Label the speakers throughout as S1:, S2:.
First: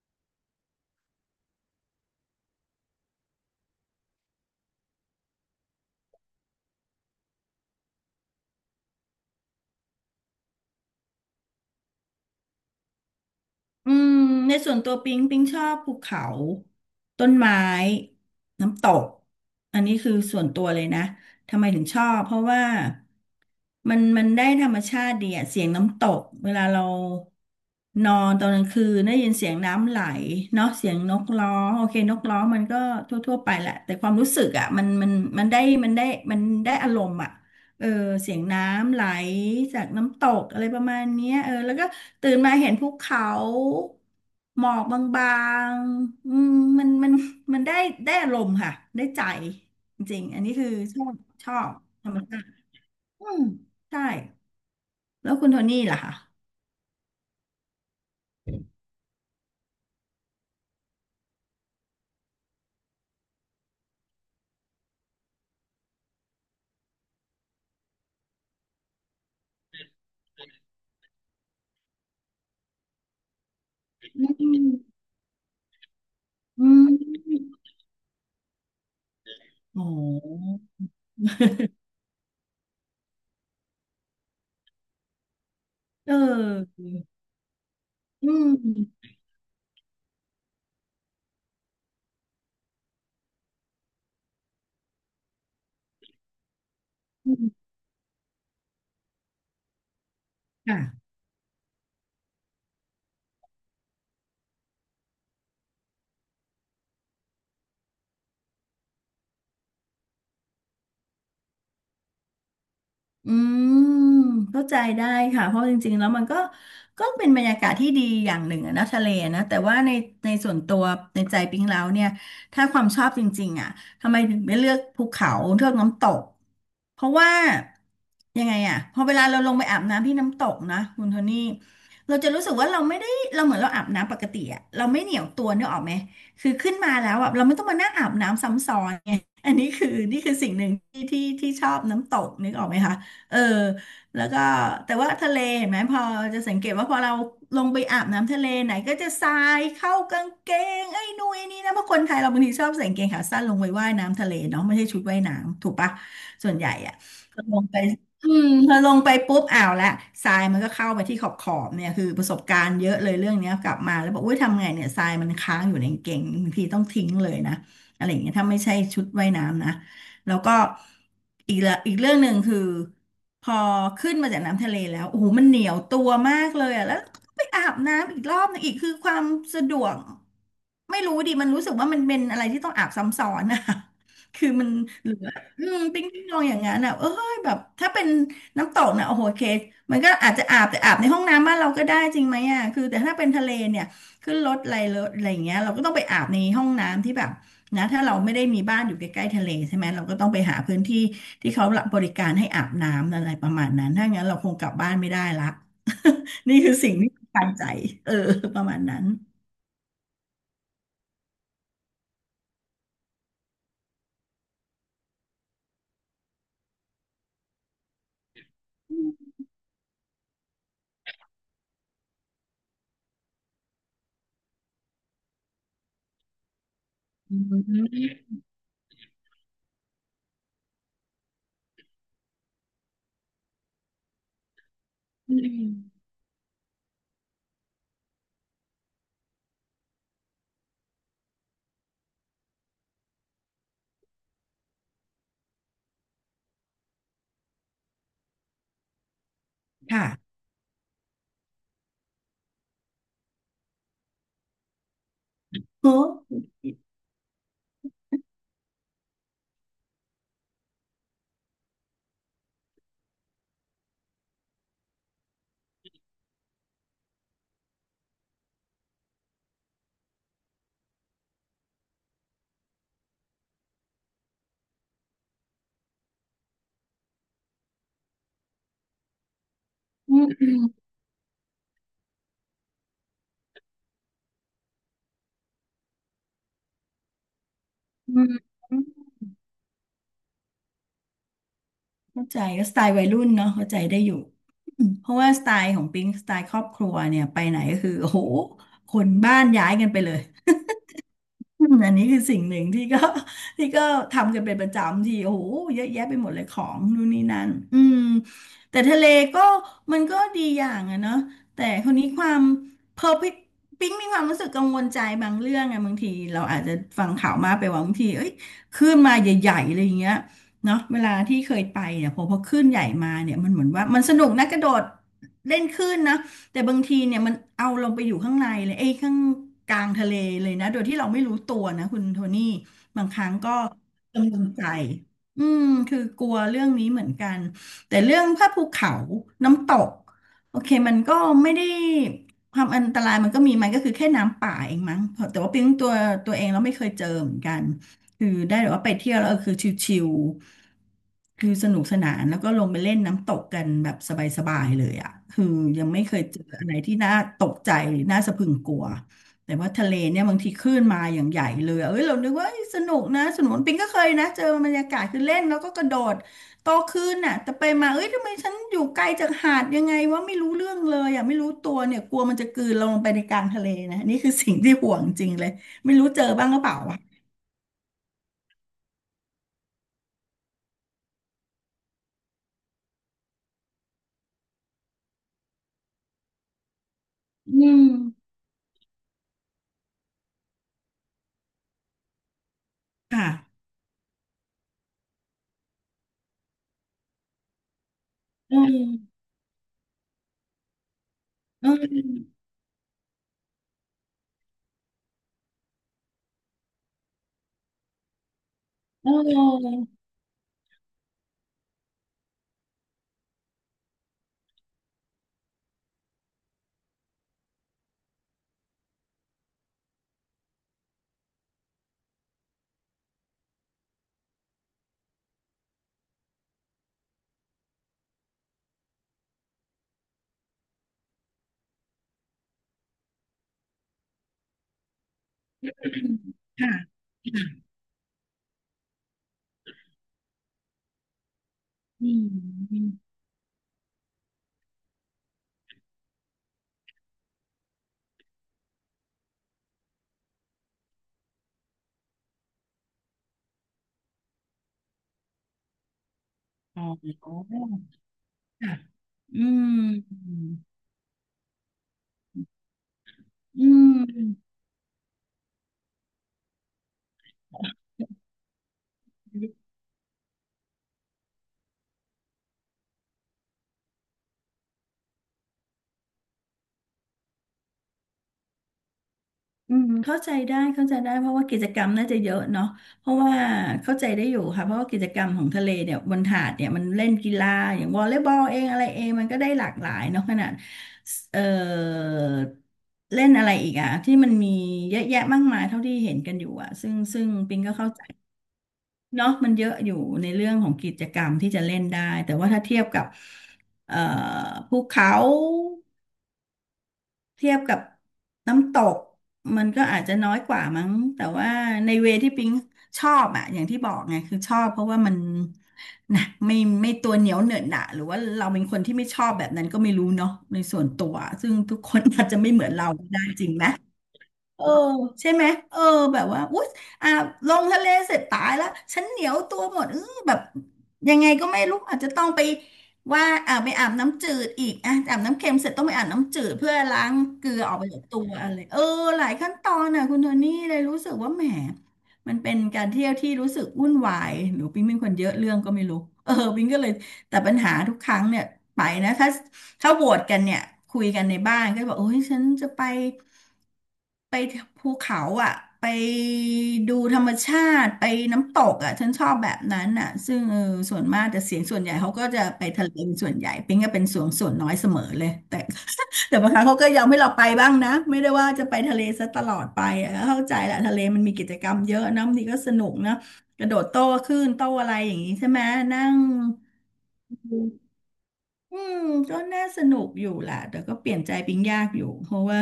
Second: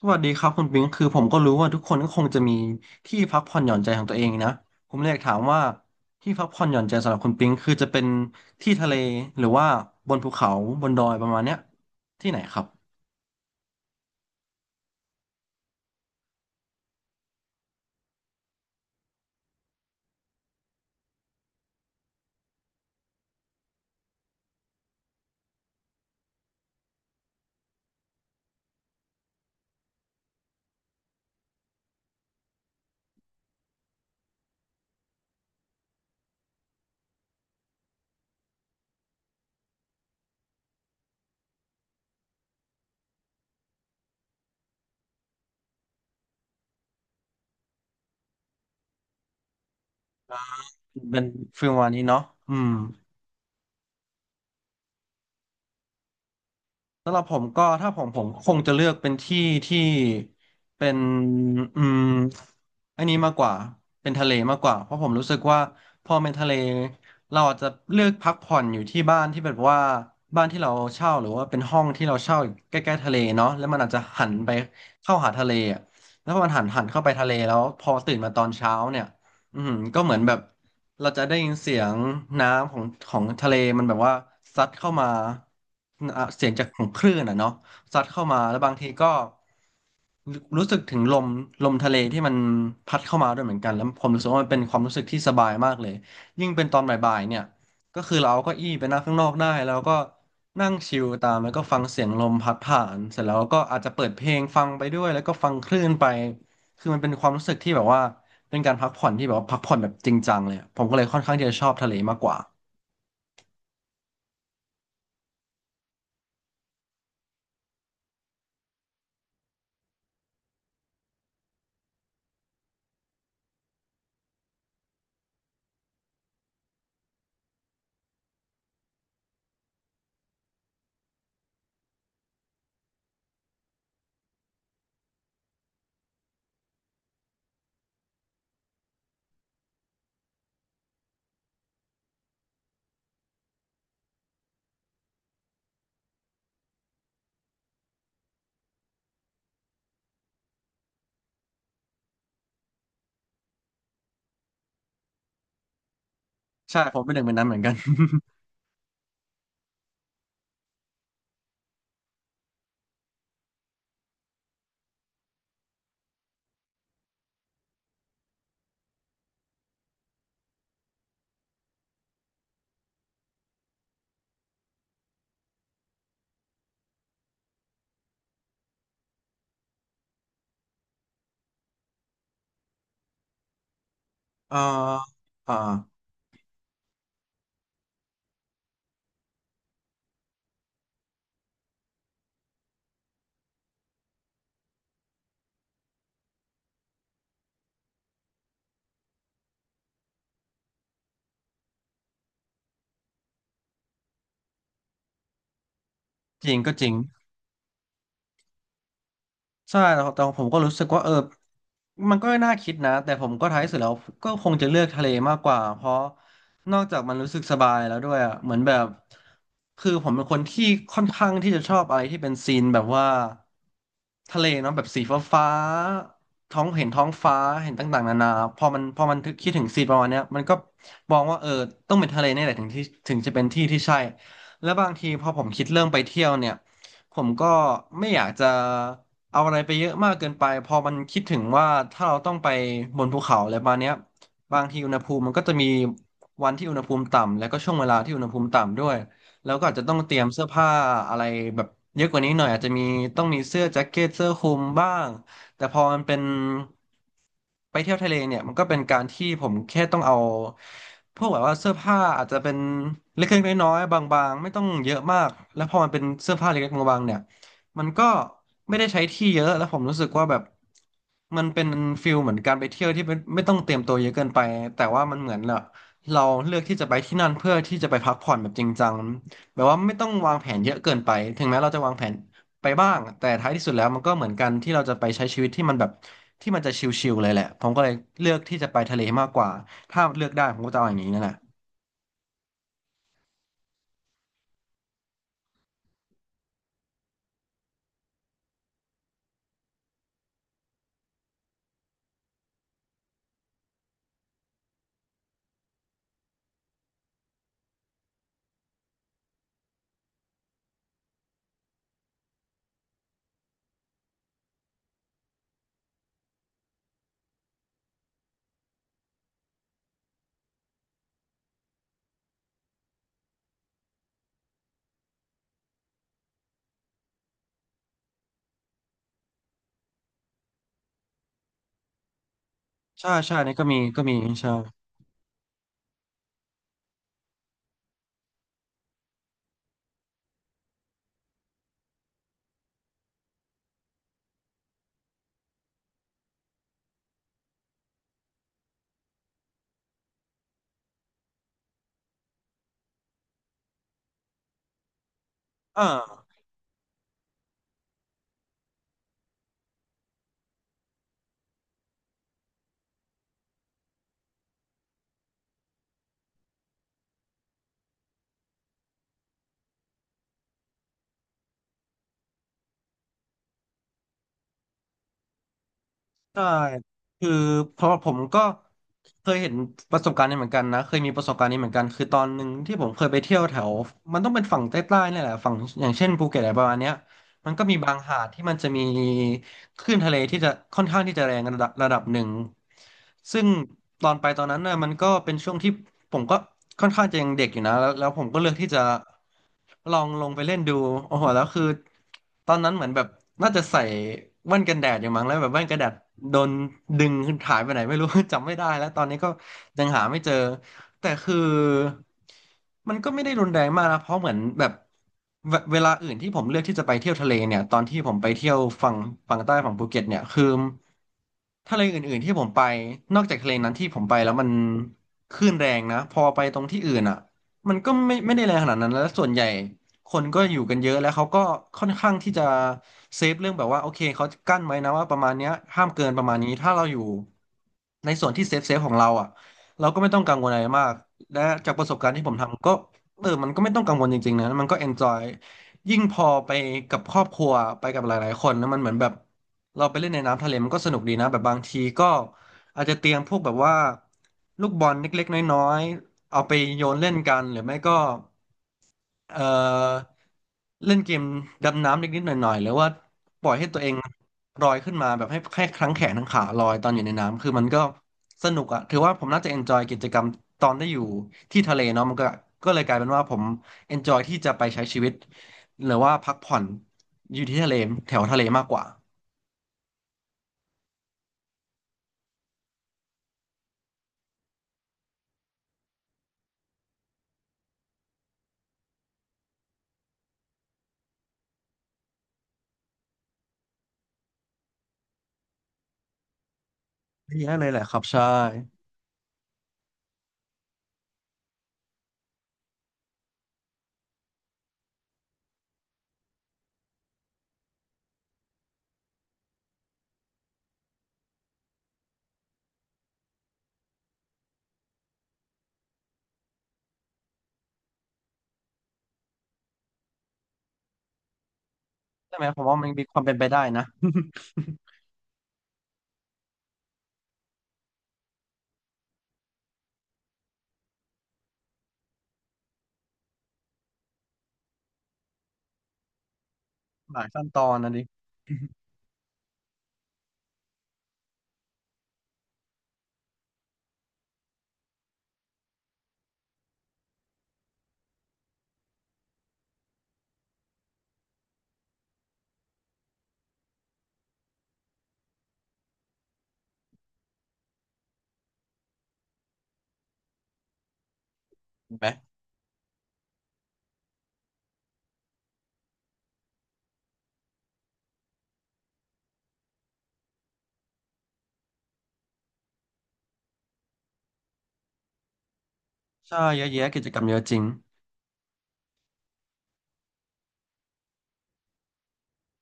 S1: สวัสดีครับคุณปิงคือผมก็รู้ว่าทุกคนก็คงจะมีที่พักผ่อนหย่อนใจของตัวเองนะผมเลยอยากถามว่าที่พักผ่อนหย่อนใจสำหรับคุณปิงคือจะเป็นที่ทะเลหรือว่าบนภูเขาบนดอยประมาณเนี้ยที่ไหนครับ
S2: อืมในส่วนตัวปิงชอบภูเขาต้นไม้น้ำตกอันนี้คือส่วนตัวเลยนะทำไมถึงชอบเพราะว่ามันได้ธรรมชาติดีอะเสียงน้ำตกเวลาเรานอนตอนกลางคืนได้ยินเสียงน้ำไหลเนาะเสียงนกร้องโอเคนกร้องมันก็ทั่วๆไปแหละแต่ความรู้สึกอะมันได้มันได้มันได้อารมณ์อะ เออเสียงน้ำไหลจากน้ำตกอะไรประมาณเนี้ยแล้วก็ตื่นมาเห็นภูเขาหมอกบางๆอืมมันมันมันได้อารมณ์ค่ะได้ใจจริงๆอันนี้คือชอบ
S1: เป็น
S2: ชอ
S1: ฟิล
S2: บ
S1: ประมาณนี้
S2: ธรรม
S1: เนาะ
S2: ชาติ
S1: อืม
S2: อืมใช่แล้วคุณโทนี่ล่ะคะ
S1: สำหรับผมก็ถ้าผมคงจะเลือกเป็นที่ที่เป็นอืม อันนี้มากกว่าเป็นทะเลมากกว่าเพราะผมรู้สึกว่าพอเป็นทะเลเราอาจจะเลือกพักผ่อนอยู่ที่บ้านที่แบบว่าบ้านที่เราเช่าหรือว่าเป็นห้องที่เราเช่าอยู่ใกล้ๆทะเลเนาะแล้วมันอาจจะ
S2: อ
S1: หัน
S2: ื
S1: ไป
S2: ม
S1: เข้าหาทะเลอะแล้วพอมันหั
S2: อื
S1: นหันเข้าไปทะเล
S2: ม
S1: แล้วพอตื่นมาตอนเช้าเนี่ยอืม
S2: โอ้
S1: ก็เหมือนแบบเราจะได้ยินเสียงน้ำของทะเลมันแบบว่าซัดเข้ามา
S2: เอ
S1: อ่ะเสียงจากขอ
S2: อ
S1: งคลื่นอ่ะเนาะ ซัดเข้า
S2: อื
S1: มาแล้วบางที
S2: ม
S1: ก็รู้สึกถึงลมลมทะเลที่มันพัดเข้ามาด้วยเหมือนกันแล้วผมรู้สึกว่ามันเป็นความรู้สึกที่สบายมากเลยยิ่งเป็นตอนบ่ายๆ
S2: อื
S1: เนี่ย
S2: ม
S1: ก็คือเราเอาเก้าอี้ไปนั่งข้างนอกได้แล้วก็นั่งชิล
S2: ค่ะ
S1: ตามแล้วก็ฟังเสียงลมพัดผ่านเสร็จแล้วก็อาจจะเปิดเพลงฟังไปด้วยแล้วก็ฟังคลื่นไปคือมันเป็นความรู้สึกที่แบบว่าเป็นการพักผ่อนที่แบบว่าพักผ่อนแบบจริงจังเลยอะผมก็เลยค่อนข้างที่จะชอบทะเลมากกว่า
S2: อืมเข้าใจได้ค่ะเพราะจริงๆแล้วมันก็ก็เป็นบรรยากาศที่ดีอย่างหนึ่งอะนะทะเลนะแต่ว่าในส่วนตัวในใจปิ๊งแล้วเนี่ยถ้าความชอบจริงๆอ่ะทำไมถึงไม่เลือกภูเขาเลือกน้ำตกเพราะว่ายังไงอ่ะพอเวลาเราลงไปอาบน้ำที่น้ำตกนะคุณโทนี่เราจะรู้สึกว่าเราไม่ได้เราเหมือนเราอาบน้ำปกติอ่ะเราไม่เหนียวตัวนึกออกไหมคือขึ้นมาแล้วอ่ะเราไม่ต้องมานั่งอาบน้ำซ้ำซ้อนไงอันนี้คือนี่คือสิ่งหนึ่งที่ชอบน้ำตกนึกออกไหมคะ เออแล้วก็แต่ว่าทะเลเห็นไหมพอจะสังเกตว่าพอเราลงไปอาบน้ำทะเลไหนก็จะทรายเข้ากางเกงไอ้นู่นไอ้นี่นะเพราะคนไทยเราบางทีชอบใส่กางเกงขาสั้นลงไปว่ายน้ำทะเลเนาะไม่ใช่ชุดว่ายน้ำถูกปะส่วนใหญ่
S1: ใช่
S2: อะ
S1: ผมเป็นหนึ่งใน
S2: พอ
S1: นั้นเห
S2: ล
S1: มือน
S2: ง
S1: กัน
S2: ไปอืมพอลงไปปุ๊บอ้าวละทรายมันก็เข้าไปที่ขอบเนี่ยคือประสบการณ์เยอะเลยเรื่องเนี้ยกลับมาแล้วบอกอุ้ยทำไงเนี่ยทรายมันค้างอยู่ในกางเกงบางทีต้องทิ้งเลยนะอะไรอย่างเงี้ยถ้าไม่ใช่ชุดว่ายน้ำนะแล้วก็อีกเรื่องหนึ่งคือ พอขึ้นมาจากน้ำทะเลแล้วโอ้โหมันเหนียวตัวมากเลยอะแล้วก็ไปอาบน้ำอีกรอบหนึงอีกคือความสะดวกไม่รู้ดิมันรู้สึกว่ามันเป็นอะไรที่ต้องอาบซ้ำซ้อนอ่ะ คื อ
S1: เอ่อ
S2: มันเหลือ
S1: อ่า
S2: อืมปิ้งลองอย่างนั้นอ่ะเอ้ยแบบถ้าเป็นน้ำตกนะโอ้โหโอเคมันก็อาจจะอาบแต่อาบในห้องน้ำบ้านเราก็ได้จริงไหมอ่ะคือแต่ถ้าเป็นทะเลเนี่ยขึ้นรถอะไรอย่างเงี้ยเราก็ต้องไปอาบในห้องน้ำที่แบบ นะถ้าเราไม่ได้มีบ้านอยู่ใกล้ๆทะเลใช่ไหมเราก็ต้องไปหาพื้นที่ที่เขารับบริการให้อาบน้ำอะไรประมาณนั้นถ้างั้นเราคงกลับบ้านไม่ได้ละ
S1: จ ริ
S2: นี่
S1: ง
S2: คื
S1: ก็
S2: อ
S1: จริ
S2: สิ่
S1: ง
S2: งที่ปันใจเออประมาณนั้น
S1: ใช่แต่แต่ผมก็รู้สึกว่าเออ มันก็น่าคิดนะแต่ผมก็ท้ายสุดแล้วก็คงจะเลือกทะเลมากกว่า เพราะนอกจากมันรู้สึกสบายแล้วด้วยอ่ะเหมือนแบบคือผมเป็นคนที่ค่อนข้างที่จะชอบอะไรที่เป็นซีนแบบว่าทะเลเนาะแบบสีฟ้าฟ้าท้องเห็นท้องฟ้า เห็นต่างๆนานาพอมันถึงคิดถึงซีนประมาณเนี้ยมันก็มองว่าเออต้องเป็นทะเลนี่แหละถึงจะเป็นที่ที่ใช่แล้วบางทีพอผมคิดเรื่องไปเที่ยวเนี่ยผมก็ไม่อยากจะ เอาอะไรไปเยอะมากเกินไปพอมันคิดถึงว่าถ้าเราต้องไปบนภูเขาอะไรประมาณเนี้ยบางทีอุณหภูมิมันก็จะมีวันที่อุณหภูมิต่ำแล้วก็ช่วงเวลาที่อุณหภูมิต่ำด้วยแล้วก็อาจจะต้องเตรียม
S2: ค่ะ
S1: เสื้อผ้าอะไรแบบเยอะกว่านี้หน่อยอาจจะมีต้องมีเสื้อแจ็คเก็ตเสื้อคลุมบ้างแต่พอ
S2: โอ้
S1: มันเป็นไปเที่ยวทะเลเนี่ยมันก็เป็นการที่ผมแค่ต้องเอาพวกแบบว่าเสื้อผ้าอาจจะเป็นเล็กๆน้อยๆบางๆไม่ต้องเยอะมากแล้วพอมันเป็นเสื้อผ้าเล็กๆบางๆเนี่ย มันก็ไม่ได้ใช้ที่เยอะแล้วผมรู้สึกว่าแบบมันเป็นฟิลเหมือนการไปเที่ยวที่ไม่ต้องเตรียมตัวเยอะเกินไปแต่ว่ามันเหมือนเราเลือกที่จะไปที่นั่นเพื่อที่จะไปพักผ่อนแบบจริงจังแบบว่าไม่ต้องวางแผนเยอะเกินไปถึงแม้เราจะวางแผนไปบ้างแต่ท้ายที่สุดแล้วมันก็เหมือนกันที่เราจะไปใช้ชีวิตที่มันแบบที่มันจะชิลๆเลยแหละผมก็เลยเลือกที่จะไปทะเลมากกว่าถ้าเลือกได้ผมก็จะเอาอย่างนี้นั่นแหละ
S2: เข้าใจก็สไตล์วัยรุ่นเนาะเข้าใจได้อยู่อืมเพราะว่าสไตล์ของปิงสไตล์ครอบครัวเนี่ยไปไหนก็คือโอ้โหคนบ้านย้ายกันไปเลย อืมอันนี้คือสิ่งหนึ่งที่ก็ ที่ก็ทำกันเป็นประจำที่โอ้โหเยอะแยะไปหมดเลยของนู่นนี่นั่นอืมแต่ทะเลก็มันก็ดีอย่างอะเนาะแต่คนนี้ความเพอปิ๊งมีความรู้สึกกังวลใจบางเรื่องอะบางทีเราอาจจะฟังข่าวมากไปว่าบางทีเอ้ยคลื่นมาใหญ่ๆอะไรอย่างเงี้ยเนาะเวลาที่เคยไปเนี่ยพอคลื่นใหญ่มาเนี่ยมันเหมือนว่ามันสนุกนะกระโดดเล่นคลื่นนะ แต่บางทีเนี่ยมันเอาลงไปอยู่ข้างในเลยเอ้ยข้างกลางทะเลเลยนะโดยที่เราไม่รู้ตัวนะคุณโทนี่บาง
S1: ใช่
S2: ครั้ง
S1: ใช่
S2: ก็
S1: นี่ก็มี
S2: กังวล
S1: ใช่
S2: ใจอืมคือกลัวเรื่องนี้เหมือนกันแต่เรื่องภาพภูเขาน้ำตกโอเคมันก็ไม่ได้ความอันตรายมันก็มีมันก็คือแค่น้ำป่าเองมั้งแต่ว่าเพียงตัวเองเราไม่เคยเจอเหมือนกัน คือได้แบบว่าไปเที่ยวแล้วเออคือชิลๆคือสนุกสนานแล้วก็ลงไปเล่นน้ำตกกันแบบสบายๆเลยอ่ะคือ
S1: อ
S2: ยังไม่เคย
S1: ่า
S2: เจออะไรที่น่าตกใจหรือน่าสะพรึงกลัวแต่ว่าทะเลเนี่ยบางทีคลื่นมาอย่างใหญ่เลยอะเอ้ยเรานึกว่าเอ้ยสนุกนะสนุกปิงก็เคยนะเจอบรรยากาศคือเล่นแล้วก็กระโดดโตขึ้นน่ะแต่ไปมาเอ้ยทำไมฉันอยู่ไกลจากหาดยังไงว่าไม่รู้เรื่องเลยอ่ะไม่รู้ตัวเนี่ยกลัวมันจะกลืนเราลงไปในกลางทะเลนะนี่คือสิ่งที่ห่วงจริงเลยไม่รู้เจอ
S1: ใช่
S2: บ้างหรือเปล่าอะ
S1: คือเพราะผมก็เคยเห็นประสบการณ์นี้เหมือนกันนะ เคยมีประสบการณ์นี้เหมือนกัน คือตอนหนึ่งที่ผมเคยไปเที่ยวแถว มันต้องเป็นฝั่งใต้ๆเนี่ยแหละ ฝั่งอย่างเช่นภูเก็ตอะไรประมาณเนี้ย มัน
S2: อื
S1: ก็มี
S2: ม
S1: บางหาดที่มันจะมีคลื่นทะเลที่จะค่อนข้างที่จะแรงระดับหนึ่ง
S2: ค่ะ
S1: ซึ่งตอนไปตอนนั้นน่ะมันก็เป็นช่วงที่ผมก็ค่อนข้างจะยังเด็กอยู่นะแล้วผมก็เลือก
S2: เอ
S1: ที่จะ
S2: อ
S1: ลองลงไปเล่นดูโอ้โหแล้วคือ
S2: เออ
S1: ตอนนั้นเหมือนแบบน่าจะใส่แว่นกันแดดอยู่มั้งแล้วแบบแว่นกันแดดโดนดึงหายไปไหนไม่รู้ จำไม่ได้แล้วตอ
S2: เ
S1: นนี้ก็
S2: ออ
S1: ยังหาไม่เจอแต่คือ มันก็ไม่ได้รุนแรงมากนะเพราะเหมือนแบบเวลาอื่นที่ผมเลือกที่จะไปเที่ยวทะเลเนี่ยตอนที่ผมไปเที่ยวฝั่งใต้ฝั่งภูเก็ตเนี่ยคือทะเลอื่นๆที่ผมไปนอกจากทะเลนั้นที่ผมไปแล้วมันคลื่นแรงนะพอไปตรงที่อื่นอ่ะมันก็ไม่ได้แรงขนาดนั้นแล้วส่วนใหญ่คนก็อยู่กันเยอะแล้วเขาก็ค่อนข้างที่จะเซฟเรื่องแบบว่าโอเคเขากั้นไว้นะว่าประมาณเนี้ยห้ามเกินประมาณนี้ถ้าเราอ
S2: ค่ะ
S1: ยู่ในส่วนที่เซฟของเราอ่ะเราก็ไม่ต้องกังวลอะไรมาก และจากประสบ
S2: อื
S1: การณ์ที่
S2: ม
S1: ผมทำก็
S2: อม
S1: เออมันก็ไม่ต้องกังวลจริงๆนะมันก็เอนจอยยิ่งพอไปกับครอบครัวไปกับหลายๆคนนะมันเหมือนแบบเราไปเล่นในน้ำทะเลมันก็สนุกดีนะแบบบางทีก็อาจจะเตรียมพวกแบบว่าลูกบอลเล็กๆน้อยๆเอาไป
S2: อ๋
S1: โย
S2: อ
S1: นเล่นกันหรือไม่ก็
S2: ค่ะอื
S1: เอ่
S2: ม
S1: อ
S2: อืม
S1: เล่นเกมดำน้ำนิดๆหน่อยๆหรือว่าปล่อยให้ตัวเอง
S2: อ
S1: ลอยขึ้นมาแบบให้แค่ทั้งแขนทั้งขาลอยตอนอยู่ในน้ำคือมันก็สนุกอะถือว่าผมน่าจะเอนจอยกิจกรรมตอนได้อยู่ที่ทะเลเนาะมันก็ก็เลยกลายเป็นว่าผมเอนจอยที่จะไปใช้ชีวิตหรือว่าพักผ่อนอยู่ที่ทะเลแถวทะเลมากกว่า
S2: ืมเข้าใจได้เข้าใจได้ เพราะว่ากิจกรรมน่าจะเยอะเนาะเพราะว่าเข้าใจได้อยู่ค่ะ เพราะว่ากิจกรรมของทะเลเนี่ยบนหาดเนี่ยมันเล่นกีฬาอย่างวอลเลย์บอลเองอะไรเองมันก็ได้หลากหลายเนาะขนาดเออเล่นอะไรอีกอะที่มันมีเยอะแยะมากมายเท่าที่เห็นกันอยู่อะซึ่ง
S1: เยอะ
S2: ปิง
S1: เลย
S2: ก็
S1: แหละ
S2: เข้า
S1: ครั
S2: ใจ
S1: บใช่
S2: เนาะมันเยอะอยู่ในเรื่องของกิจกรรมที่จะเล่นได้แต่ว่าถ้าเทียบกับเอ่อภูเขาเทียบกับน้ำตกมันก็อาจจะน้อยกว่ามั้งแต่ว่าในเวที่ปิงชอบอะอย่างที่บอกไงคือชอบเพราะว่ามันนะไม่ตัวเหนียวเหนอะหนะหรือว่าเราเป็นคนที่ไม่ชอบแบบนั้นก็ไม่รู้เนาะในส่วนตัวซึ่งทุกคนอาจจะ
S1: ใช่ไหม
S2: ไม่
S1: ผ
S2: เหมื
S1: ม
S2: อน
S1: ว่า
S2: เรา
S1: มัน
S2: ก็
S1: มีค
S2: ได้
S1: วามเป็น
S2: จ
S1: ไป
S2: ริง
S1: ได้
S2: ไหม
S1: นะ
S2: เออใช่ไหมเออแบบว่าอุ๊ยอ่ะลงทะเลเสร็จตายแล้วฉันเหนียวตัวหมดเออแบบยังไงก็ไม่รู้อาจจะต้องไปว่าอ่าไปอาบน้ำจืดอีกอ่ะอาบน้ำเค็มเสร็จต้องไปอาบน้ำจืดเพื่อล้า
S1: ห
S2: ง
S1: ลายขั้
S2: เก
S1: น
S2: ลื
S1: ต
S2: อ
S1: อ
S2: ออ
S1: น
S2: กไป
S1: นะ
S2: จา
S1: ดิ
S2: กตัวอะไรเออหลายขั้นตอนน่ะคุณโทนี่เลยรู้สึกว่าแหมมันเป็นการเที่ยวที่รู้สึกวุ่นวายหรือปิ๊งเป็นคนเยอะเรื่องก็ไม่รู้ เออปิ๊งก็เลยแต่ปัญหาทุกครั้งเนี่ยไปนะถ้าโหวตกันเนี่ยคุยกันในบ้านก็บอกโอ้ยฉันจะไป ไปภูเขาอ่ะไปดูธรรมชาติไปน้ำตกอ่ะฉันชอบแบบนั้นอ่ะซึ่งเออส่วนมากแต่เสียงส่วนให
S1: เห็
S2: ญ่
S1: นไหม
S2: เขาก็จะไปทะเลเป็นส่วนใหญ่ปิงก็เป็นส่วนน้อยเสมอเลยแต่บางครั้งเขาก็ยอมให้เราไปบ้างนะไม่ได้ว่าจะไปทะเลซะตลอดไปอะเข้าใจแหละทะเลมันมีกิจกรรมเยอะนะบางทีก็สนุกนะกระโดดโต้คลื่นโต้อะไรอย่างนี้ใช่ไหมนั่ง
S1: ใช่เยอะแยะกิจกรรมเยอะจริง
S2: อืมก็น่าสนุกอยู่แหละแต่ก็เปลี่ยนใจปิงยากอยู่เพราะว่า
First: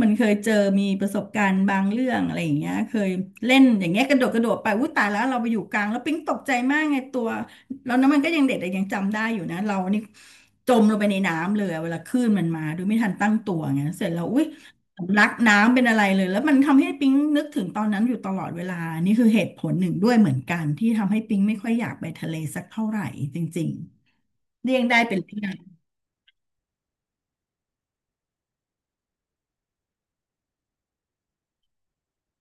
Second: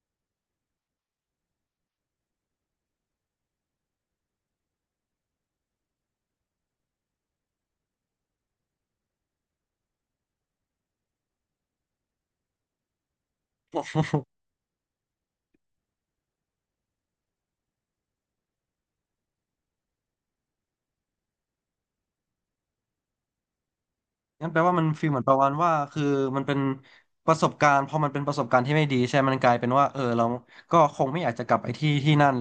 S2: มันเคยเจอมีประสบการณ์บางเรื่องอะไรอย่างเงี้ยเคยเล่นอย่างเงี้ยกระโดดไปอุ้ยตายแล้วเราไปอยู่กลางแล้วปิ๊งตกใจมากไงตัวแล้วน้ำมันก็ยังเด็กแต่ยังจำได้อยู่นะเรานี่จมลงไปในน้ำเลยอะเวลาคลื่นมันมาโดยไม่ทันตั้งตัวไงเสร็จแล้วอุ้ยสำลักน้ำเป็นอะไรเลยแล้วมันทำให้ปิ๊งนึกถึงตอนนั้นอยู่ตลอดเวลานี่คือเหตุผลหนึ่งด้วยเหมือนกันที่ทำให้ปิ๊งไม่ค่อยอยากไปทะเลสักเท่าไหร่จริง
S1: งั้นแปล
S2: ๆ
S1: ว่า
S2: เลี่ย
S1: มั
S2: ง
S1: น
S2: ได้
S1: ฟีล
S2: เป็
S1: เห
S2: น
S1: มือนประ
S2: เลี่
S1: มา
S2: ย
S1: ณ
S2: ง
S1: ว่าคือมันเป็นประสบการณ์พอมันเป็นประสบการณ์ที่ไม่ดีใช่ไหมมันกลายเป็นว่าเออเราก็คงไม่อยากจะกลับไปที่ที่นั่น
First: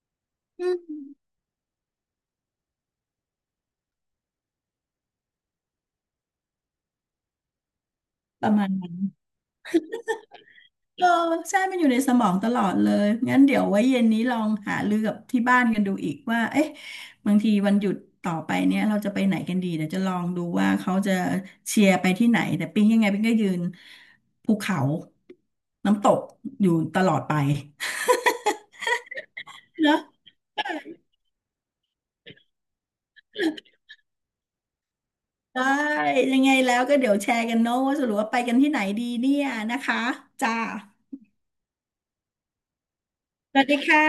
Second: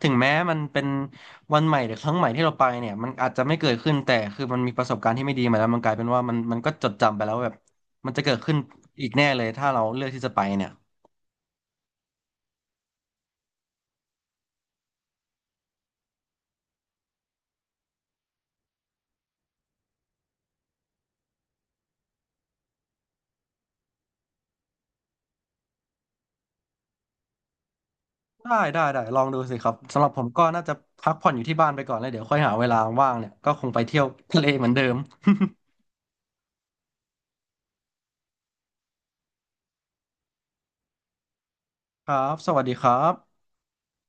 S1: ถึงแม้มัน
S2: อื
S1: เป็น
S2: ม
S1: วันใหม่หรือครั้งใหม่ที่เราไปเนี่ยมันอาจจะไม่เกิดขึ้นแต่คือมันมีประสบการณ์ที่ไม่ดีมาแล้วมันกลายเป็นว่ามันก็จดจำไปแล้วแบบมันจะเกิด
S2: ประ
S1: ขึ้น
S2: มาณนั้น
S1: อีกแน่เลยถ้าเราเลือกที่จะไปเนี่ย
S2: เออใช่มันอยู่ในสมองตลอดเลยงั้นเดี๋ยวไว้เย็นนี้ลองหารือกับที่บ้านกันดูอีกว่าเอ๊ะบางทีวันหยุดต่อไปเนี่ยเราจะไปไหนกันดีเดี๋ยวจะลองดูว่าเขาจะเชียร์ไปที่ไหนแต่ปิ๊งยังไงปิ๊งก็ยืนภูเขาน้ำตกอยู่ตลอดไป
S1: ได้ได้ได้ลองดูสิครับ
S2: เน
S1: สำ
S2: อะ
S1: หรับผมก็น่าจะพักผ่อนอยู่ที่บ้านไปก่อนแล้วเดี๋ยวค่อยหาเวลาว่างเนี่ยก็คงไปเที่ยวทะเลเหมือนเดิม
S2: ได้ยังไงแล้วก็เดี๋ยวแชร์กันเนอะว่าสรุปว่าไปกันที่ไหนดีเนี่ยนะคะจ้า
S1: ครับสวัสดีครับ
S2: สวัสดีค่ะ